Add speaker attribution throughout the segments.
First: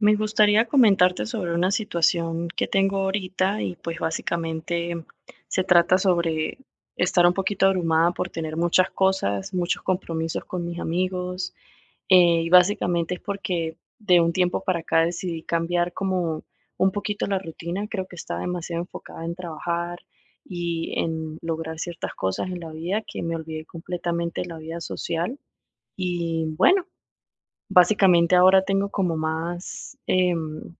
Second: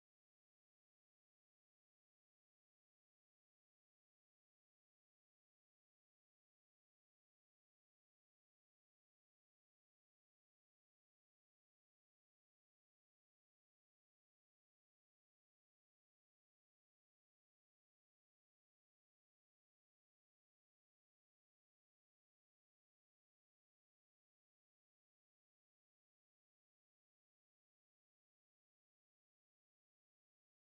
Speaker 1: Me gustaría comentarte sobre una situación que tengo ahorita y pues básicamente se trata sobre estar un poquito abrumada por tener muchas cosas, muchos compromisos con mis amigos, y básicamente es porque de un tiempo para acá decidí cambiar como un poquito la rutina. Creo que estaba demasiado enfocada en trabajar y en lograr ciertas cosas en la vida que me olvidé completamente de la vida social. Y bueno, básicamente ahora tengo como más,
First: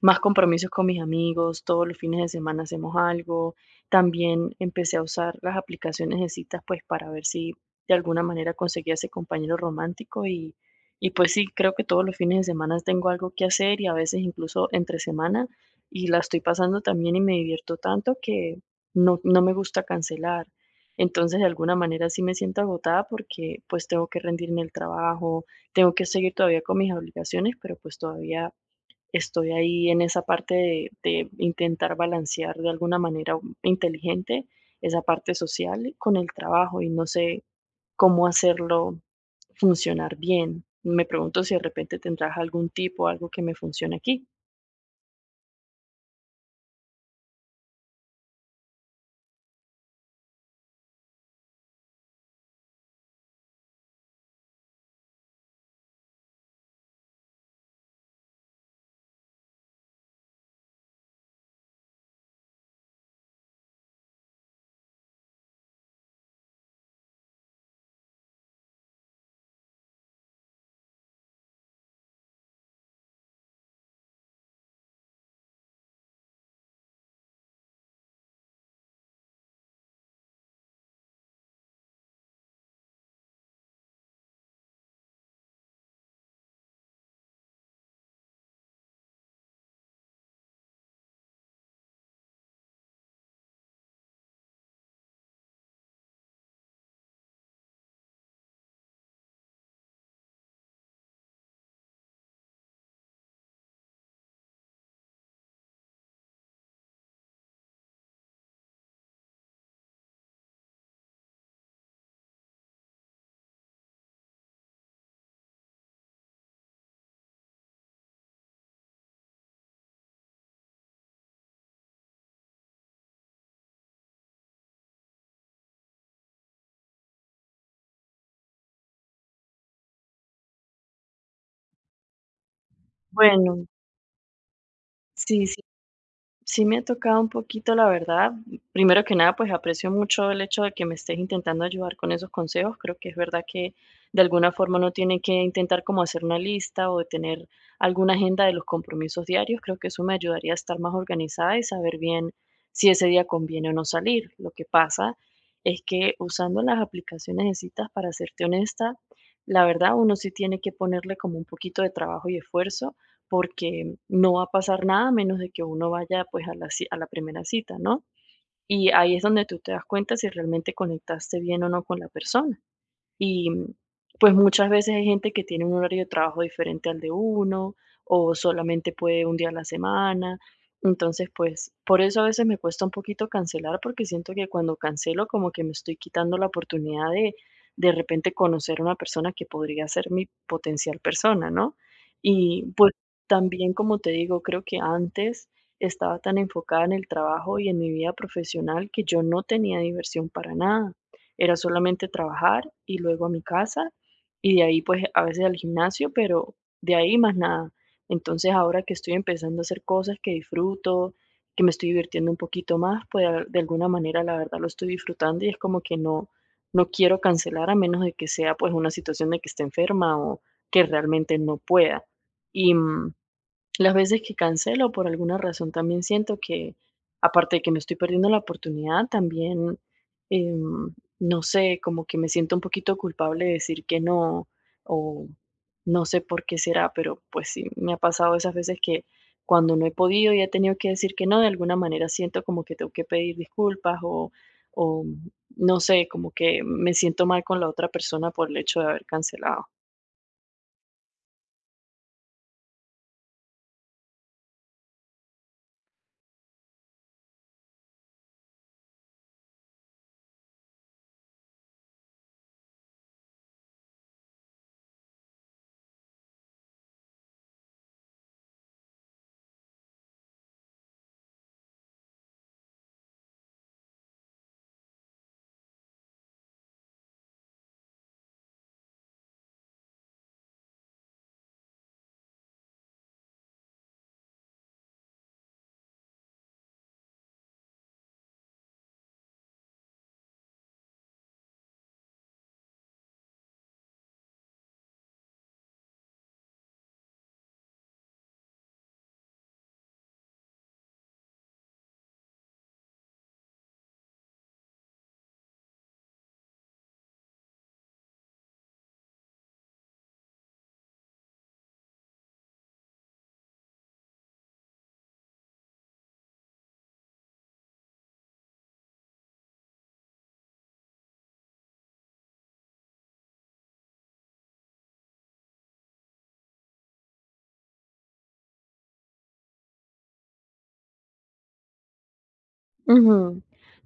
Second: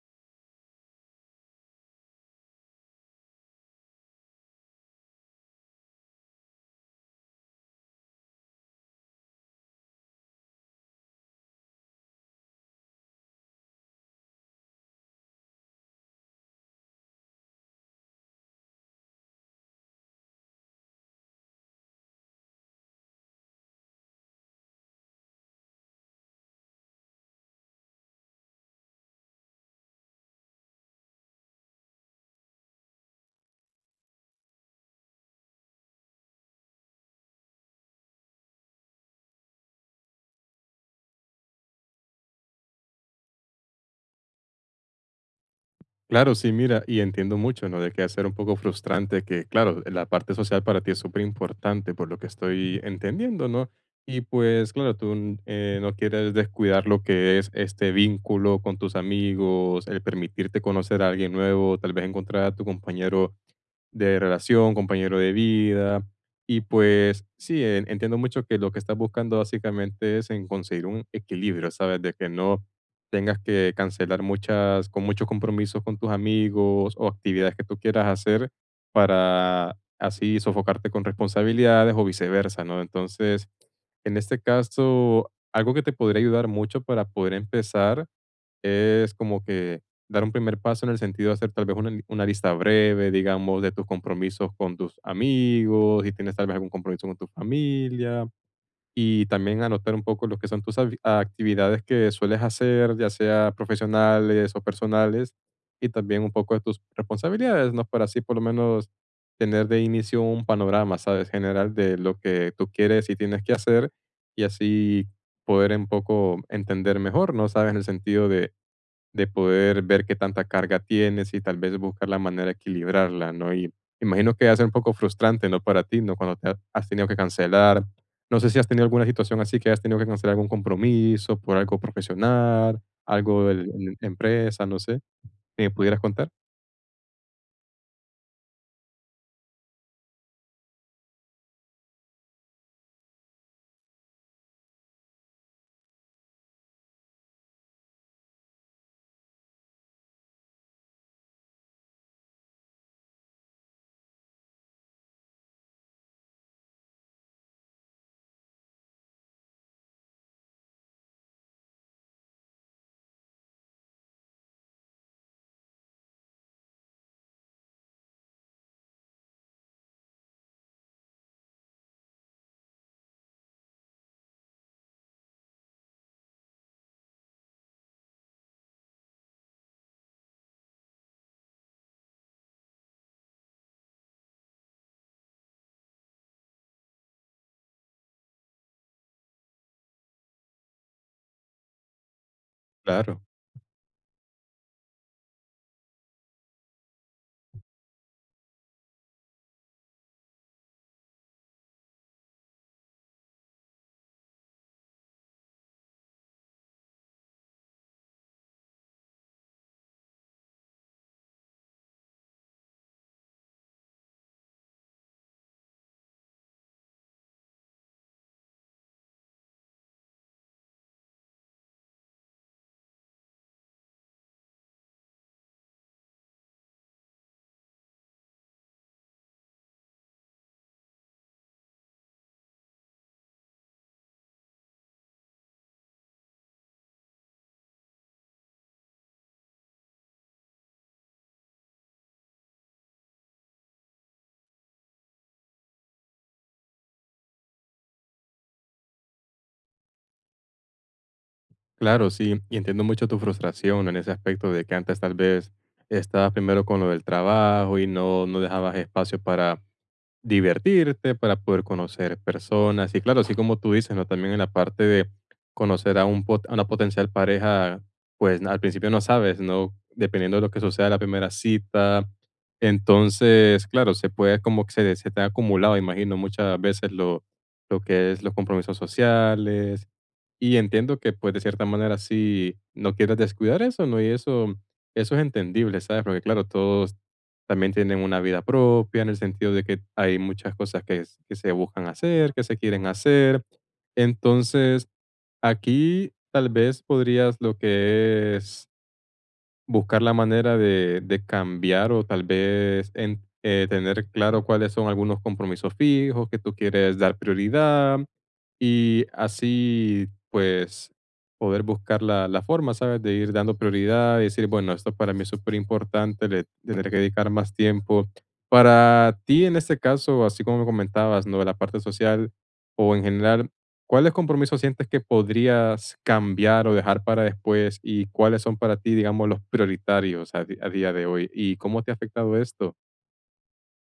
Speaker 1: más compromisos con mis amigos, todos los fines de semana hacemos algo. También empecé a usar las aplicaciones de citas, pues para ver si de alguna manera conseguía ese compañero romántico y pues sí, creo que todos los fines de semana tengo algo que hacer y a veces incluso entre semana y la estoy pasando también y me divierto tanto que no, no me gusta cancelar. Entonces, de alguna manera sí me siento agotada porque pues tengo que rendir en el trabajo, tengo que seguir todavía con mis obligaciones, pero pues todavía estoy ahí en esa parte de intentar balancear de alguna manera inteligente esa parte social con el trabajo y no sé cómo hacerlo funcionar bien. Me pregunto si de repente tendrás algún tipo algo que me funcione aquí.
Speaker 2: Claro, sí, mira, y entiendo mucho, ¿no? De que hacer un poco frustrante, que claro, la parte social para ti es súper importante, por lo que estoy entendiendo, ¿no? Y pues, claro, tú no quieres descuidar lo que es este vínculo con tus amigos, el permitirte conocer a alguien nuevo, tal vez encontrar a tu compañero de relación, compañero de vida. Y pues sí, entiendo mucho que lo que estás buscando básicamente es en conseguir un equilibrio, ¿sabes? De que no tengas que cancelar muchas, con muchos compromisos con tus amigos o actividades que tú quieras hacer para así sofocarte con responsabilidades o viceversa, ¿no? Entonces, en este caso, algo que te podría ayudar mucho para poder empezar es como que dar un primer paso en el sentido de hacer tal vez una, una lista breve, digamos, de tus compromisos con tus amigos, si tienes tal vez algún compromiso con tu familia, y también anotar un poco lo que son tus actividades que sueles hacer, ya sea profesionales o personales, y también un poco de tus responsabilidades, ¿no? Para así por lo menos tener de inicio un panorama, ¿sabes? General de lo que tú quieres y tienes que hacer, y así poder un poco entender mejor, ¿no? ¿Sabes? En el sentido de poder ver qué tanta carga tienes y tal vez buscar la manera de equilibrarla, ¿no? Y imagino que va a ser un poco frustrante, ¿no? Para ti, ¿no? Cuando has tenido que cancelar. No sé si has tenido alguna situación así que has tenido que cancelar algún compromiso por algo profesional, algo
Speaker 1: Bueno,
Speaker 2: de empresa, no sé.
Speaker 1: sí, sí.
Speaker 2: ¿Me pudieras contar?
Speaker 1: Sí me ha tocado un poquito, la verdad. Primero que nada, pues aprecio mucho el hecho de que me estés intentando ayudar con esos consejos. Creo que es verdad que de alguna forma uno tiene que intentar como hacer una lista o tener alguna agenda de los compromisos diarios. Creo que eso me ayudaría a estar más organizada y saber bien si ese día conviene o no salir. Lo que pasa es que usando las aplicaciones de citas, para serte honesta, la verdad uno sí tiene que ponerle como un poquito de trabajo y esfuerzo porque no va a pasar nada a menos de que uno vaya pues a la, a la primera cita, ¿no? Y ahí es donde tú te das cuenta si realmente conectaste bien o no con la persona. Y pues muchas veces hay gente que tiene un horario de trabajo diferente al de uno o solamente puede un día a la semana. Entonces, pues por eso a veces me cuesta un poquito cancelar porque siento que cuando cancelo como que me estoy quitando la oportunidad de repente conocer a una persona que podría ser mi potencial persona, ¿no? Y pues
Speaker 2: Claro,
Speaker 1: también, como te digo, creo que antes estaba tan enfocada en el trabajo y en mi vida profesional que yo no tenía diversión para nada. Era solamente trabajar y luego a mi casa y de ahí pues a veces al gimnasio, pero de ahí más nada. Entonces ahora que estoy empezando a hacer cosas que disfruto, que me estoy divirtiendo un poquito más, pues de alguna manera la verdad lo estoy disfrutando y es como que no, no quiero cancelar a menos de que sea pues una situación de que esté enferma o que realmente no pueda. Y, mm, las veces que cancelo, por alguna razón, también siento que, aparte de que me estoy perdiendo la oportunidad, también, em, no sé, como que me siento un poquito culpable de decir que no, o no sé por qué será, pero pues sí, me ha pasado esas veces que cuando no he podido y he tenido que decir que no, de alguna manera siento como que tengo que pedir disculpas o no sé, como que me siento mal con la otra persona por el hecho de haber cancelado.
Speaker 2: claro, sí. Y entiendo mucho tu frustración en ese aspecto de que antes tal vez estabas primero con lo del trabajo y no, no dejabas espacio para divertirte, para poder conocer personas. Y claro, así como tú dices, ¿no? También en la parte de conocer a, un, a una potencial pareja, pues al principio no sabes, ¿no? Dependiendo de lo que suceda en la primera cita. Entonces, claro, se puede como que se te ha acumulado, imagino, muchas veces lo que es los compromisos sociales, y entiendo que, pues, de cierta manera sí no quieras descuidar eso, ¿no? Y eso es entendible, ¿sabes? Porque, claro, todos también tienen una vida propia, en el sentido de que hay muchas cosas que se buscan hacer, que se quieren hacer. Entonces, aquí tal vez podrías lo que es buscar la manera de cambiar o tal vez en tener claro cuáles son algunos compromisos fijos que tú quieres dar prioridad, y así, pues, poder buscar la, la forma, ¿sabes? De ir dando prioridad y decir, bueno, esto para mí es súper importante, le tendré que dedicar más tiempo. Para ti, en este caso, así como me comentabas, ¿no? La parte social o en general, ¿cuáles compromisos sientes que podrías cambiar o dejar para después? ¿Y cuáles son para ti, digamos, los prioritarios a, a día de hoy? ¿Y cómo te ha afectado esto?
Speaker 1: Ujú.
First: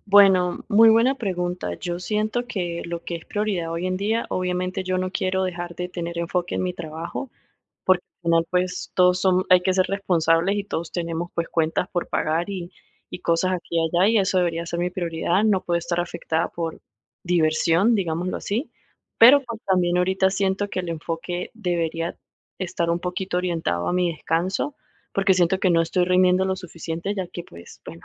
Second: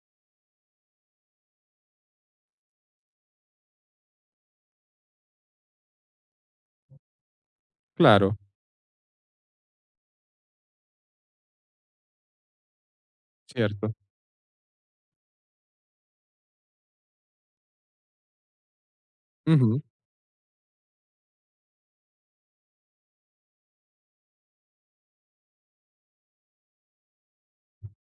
Speaker 1: Bueno, muy buena pregunta. Yo siento que lo que es prioridad hoy en día, obviamente yo no quiero dejar de tener enfoque en mi trabajo, porque al
Speaker 2: Claro,
Speaker 1: final pues todos son, hay que ser responsables y todos tenemos pues cuentas por pagar y cosas aquí
Speaker 2: cierto.
Speaker 1: y allá y eso debería ser mi prioridad. No puedo estar afectada por diversión, digámoslo así, pero pues
Speaker 2: Ujú.
Speaker 1: también ahorita siento que el enfoque debería estar un poquito orientado a mi descanso, porque siento que no estoy rindiendo lo suficiente, ya que pues, bueno,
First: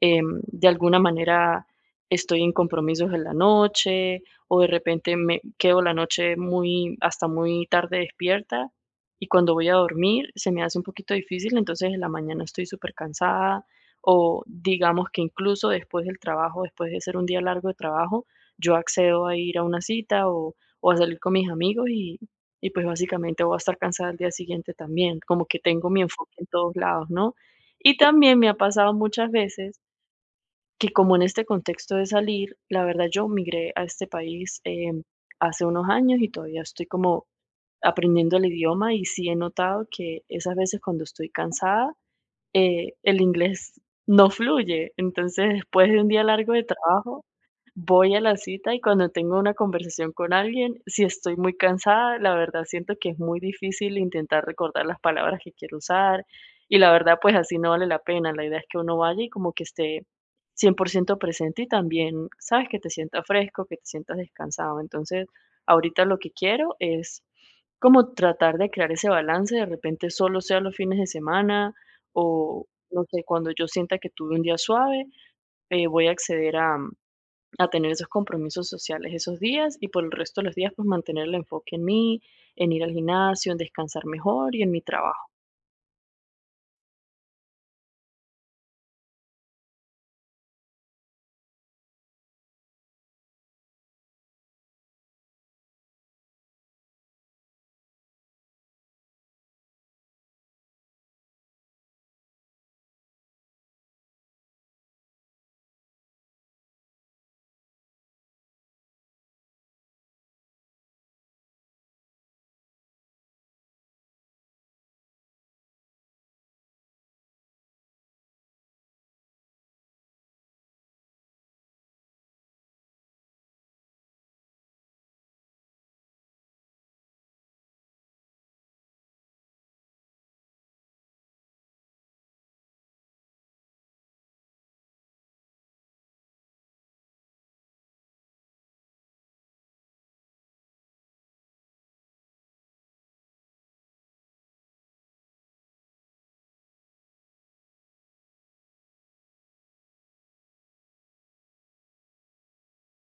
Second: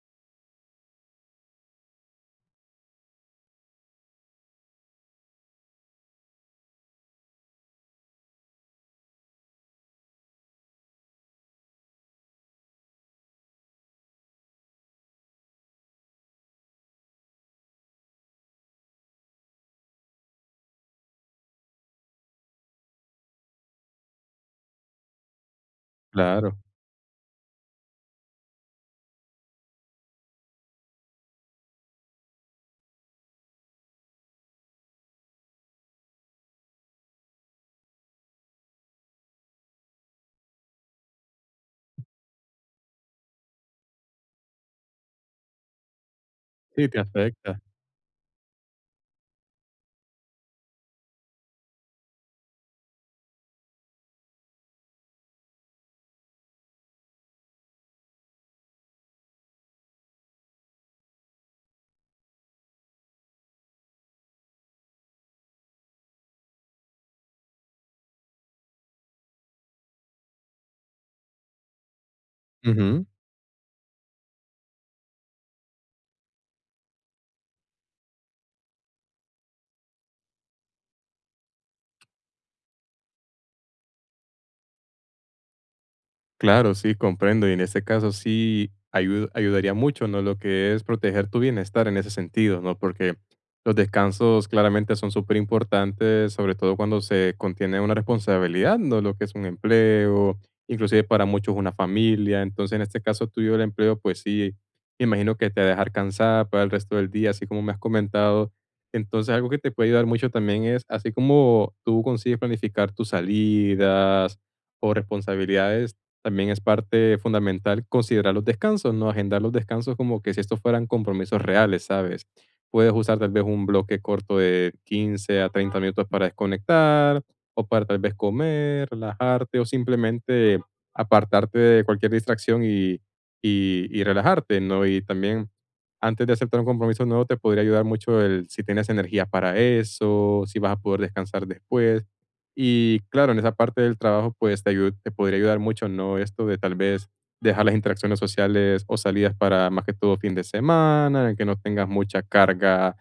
Speaker 1: de alguna manera estoy en compromisos en la noche o de repente me quedo la noche muy, hasta muy tarde despierta y cuando voy a dormir se me hace un poquito difícil, entonces en la mañana estoy súper cansada o digamos que incluso después del trabajo, después de ser un día largo de trabajo, yo accedo a ir a una cita o a salir con mis amigos, y pues básicamente voy a estar cansada el día siguiente también, como que tengo mi enfoque en
Speaker 2: Claro,
Speaker 1: todos lados, ¿no? Y también me ha pasado muchas veces que como en este contexto de salir, la verdad yo migré a este país hace unos años y todavía estoy como aprendiendo el idioma y sí he notado que esas veces cuando estoy cansada, el inglés no fluye. Entonces, después de un día largo de
Speaker 2: sí, te
Speaker 1: trabajo,
Speaker 2: afecta.
Speaker 1: voy a la cita y cuando tengo una conversación con alguien, si estoy muy cansada, la verdad siento que es muy difícil intentar recordar las palabras que quiero usar y la verdad pues así no vale la pena. La idea es que uno vaya y como que esté 100% presente y también, sabes, que te sientas fresco, que te sientas descansado. Entonces, ahorita lo que quiero es como tratar de crear ese balance, de repente solo sea los fines de semana o no sé, cuando yo sienta que tuve un día suave, voy a acceder a, a tener esos compromisos sociales esos días y por el resto de los días pues mantener el enfoque en mí, en ir al gimnasio, en descansar mejor y en mi trabajo.
Speaker 2: Claro, sí, comprendo. Y en este caso sí ayudaría mucho, ¿no? Lo que es proteger tu bienestar en ese sentido, ¿no? Porque los descansos claramente son súper importantes, sobre todo cuando se contiene una responsabilidad, ¿no? Lo que es un empleo, inclusive para muchos una familia. Entonces, en este caso tuyo el empleo, pues sí, me imagino que te va a dejar cansada para el resto del día, así como me has comentado. Entonces, algo que te puede ayudar mucho también es, así como tú consigues planificar tus salidas, o responsabilidades también es parte fundamental considerar los descansos, ¿no? Agendar los descansos como que si estos fueran compromisos reales, ¿sabes? Puedes usar tal vez un bloque corto de 15 a 30 minutos para desconectar o para tal vez comer, relajarte o simplemente apartarte de cualquier distracción y relajarte, ¿no? Y también antes de aceptar un compromiso nuevo te podría ayudar mucho el si tienes energía para eso, si vas a poder descansar después. Y claro, en esa parte del trabajo, pues te te podría ayudar mucho, ¿no? Esto de tal vez dejar las interacciones sociales o salidas para más que todo fin de semana, en el que no tengas mucha carga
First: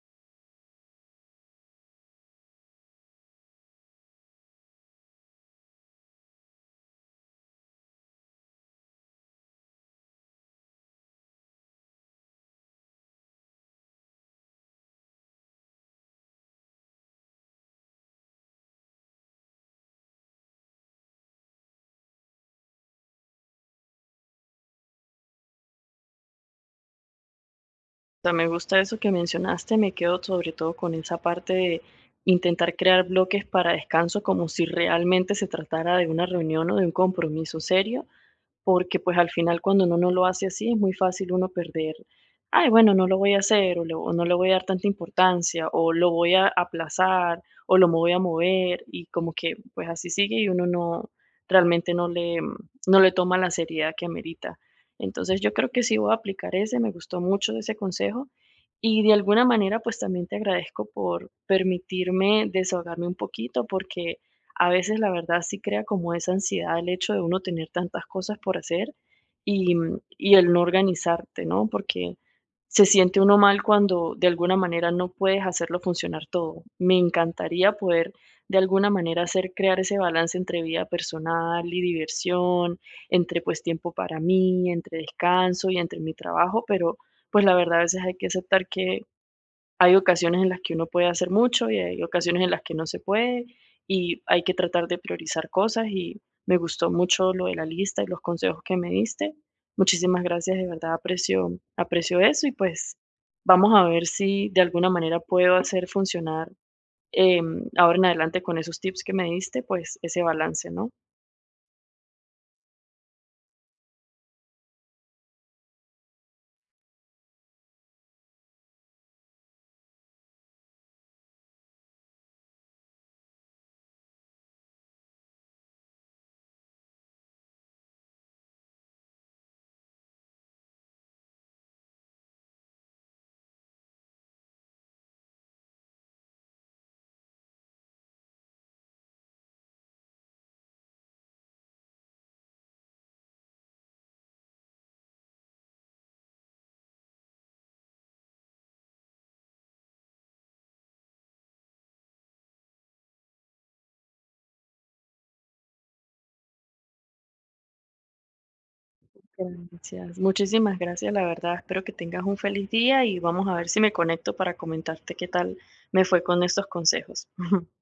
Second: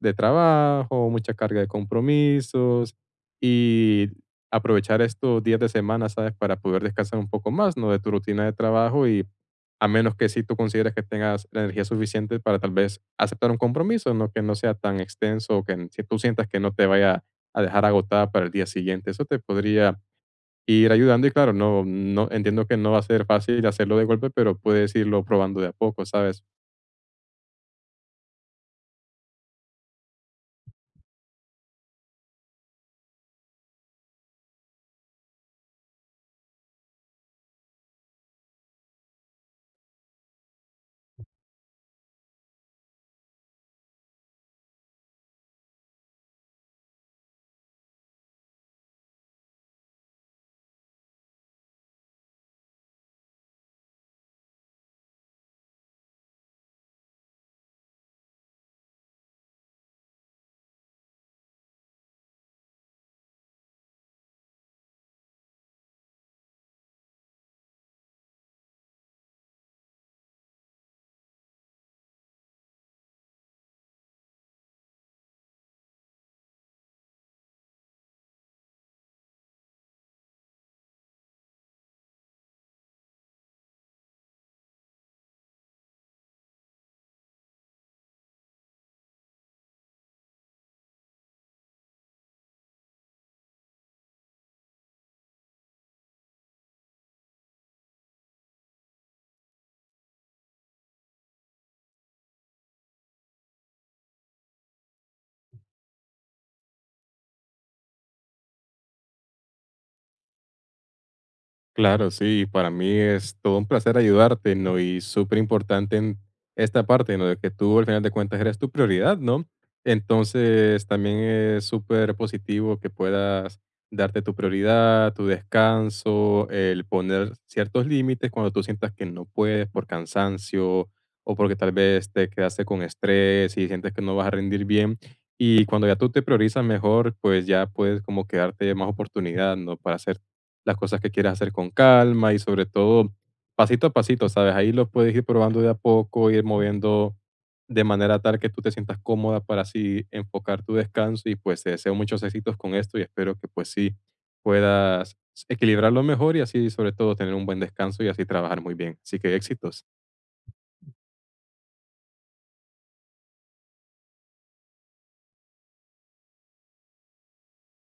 Speaker 2: de trabajo, mucha carga de compromisos y aprovechar estos días de semana, ¿sabes? Para poder descansar un poco más, ¿no? De tu rutina de trabajo y a menos que si tú consideras que tengas la energía suficiente para tal vez aceptar un compromiso, ¿no? Que no sea tan extenso o que si tú sientas que no te vaya a dejar agotada para el día siguiente. Eso te podría ir ayudando y claro, no, no entiendo que no va a ser fácil hacerlo de golpe, pero puedes irlo probando de a poco, ¿sabes?
Speaker 1: O sea, me gusta eso que mencionaste, me quedo sobre todo con esa parte de intentar crear bloques para descanso como si realmente se tratara de una reunión o de un compromiso serio porque pues al final cuando uno no lo hace así es muy fácil uno perder, ay, bueno, no lo voy a hacer o no le voy a dar tanta importancia o lo voy a aplazar o lo me voy a mover y como que pues así sigue y uno no realmente no no le toma la seriedad que amerita. Entonces yo creo que sí voy a aplicar ese, me gustó mucho ese consejo y de alguna manera pues también te agradezco por permitirme desahogarme un poquito porque a veces, la verdad, sí crea como esa ansiedad el hecho de uno tener tantas cosas por hacer y el no organizarte, ¿no? Porque se siente uno mal cuando de alguna manera no puedes hacerlo funcionar todo. Me encantaría poder de alguna manera hacer crear ese balance entre vida personal y diversión, entre pues tiempo para mí, entre descanso y entre mi trabajo, pero pues la verdad a veces hay que aceptar que hay ocasiones en las que uno puede hacer mucho y hay ocasiones en las que no se puede y hay que tratar de priorizar cosas y me gustó mucho lo de la lista y los consejos que me diste. Muchísimas gracias, de verdad aprecio, aprecio eso y pues vamos a ver si de alguna manera puedo hacer funcionar ahora en adelante con esos tips que me diste, pues ese balance, ¿no?
Speaker 2: Claro, sí, para mí es todo un placer ayudarte, ¿no? Y súper importante en esta parte, ¿no? De que tú al final de cuentas eres tu prioridad, ¿no? Entonces también es súper positivo que puedas darte tu prioridad, tu descanso, el poner ciertos límites cuando tú sientas que no puedes por cansancio o porque tal vez te quedaste con estrés y sientes que no vas a rendir bien. Y cuando ya tú te priorizas mejor, pues ya puedes como quedarte más oportunidad, ¿no? Para hacer las cosas que quieres hacer con calma y sobre todo pasito a pasito, ¿sabes? Ahí lo puedes ir probando de a poco, ir moviendo de manera tal que tú te sientas cómoda para así enfocar tu descanso y pues te deseo muchos éxitos con esto y espero que pues sí puedas equilibrarlo mejor y así sobre todo tener un buen descanso y así trabajar muy bien. Así que éxitos.
Speaker 1: Gracias. Muchísimas gracias, la verdad. Espero que tengas un feliz día y vamos a ver si me conecto para comentarte qué tal me fue con estos consejos.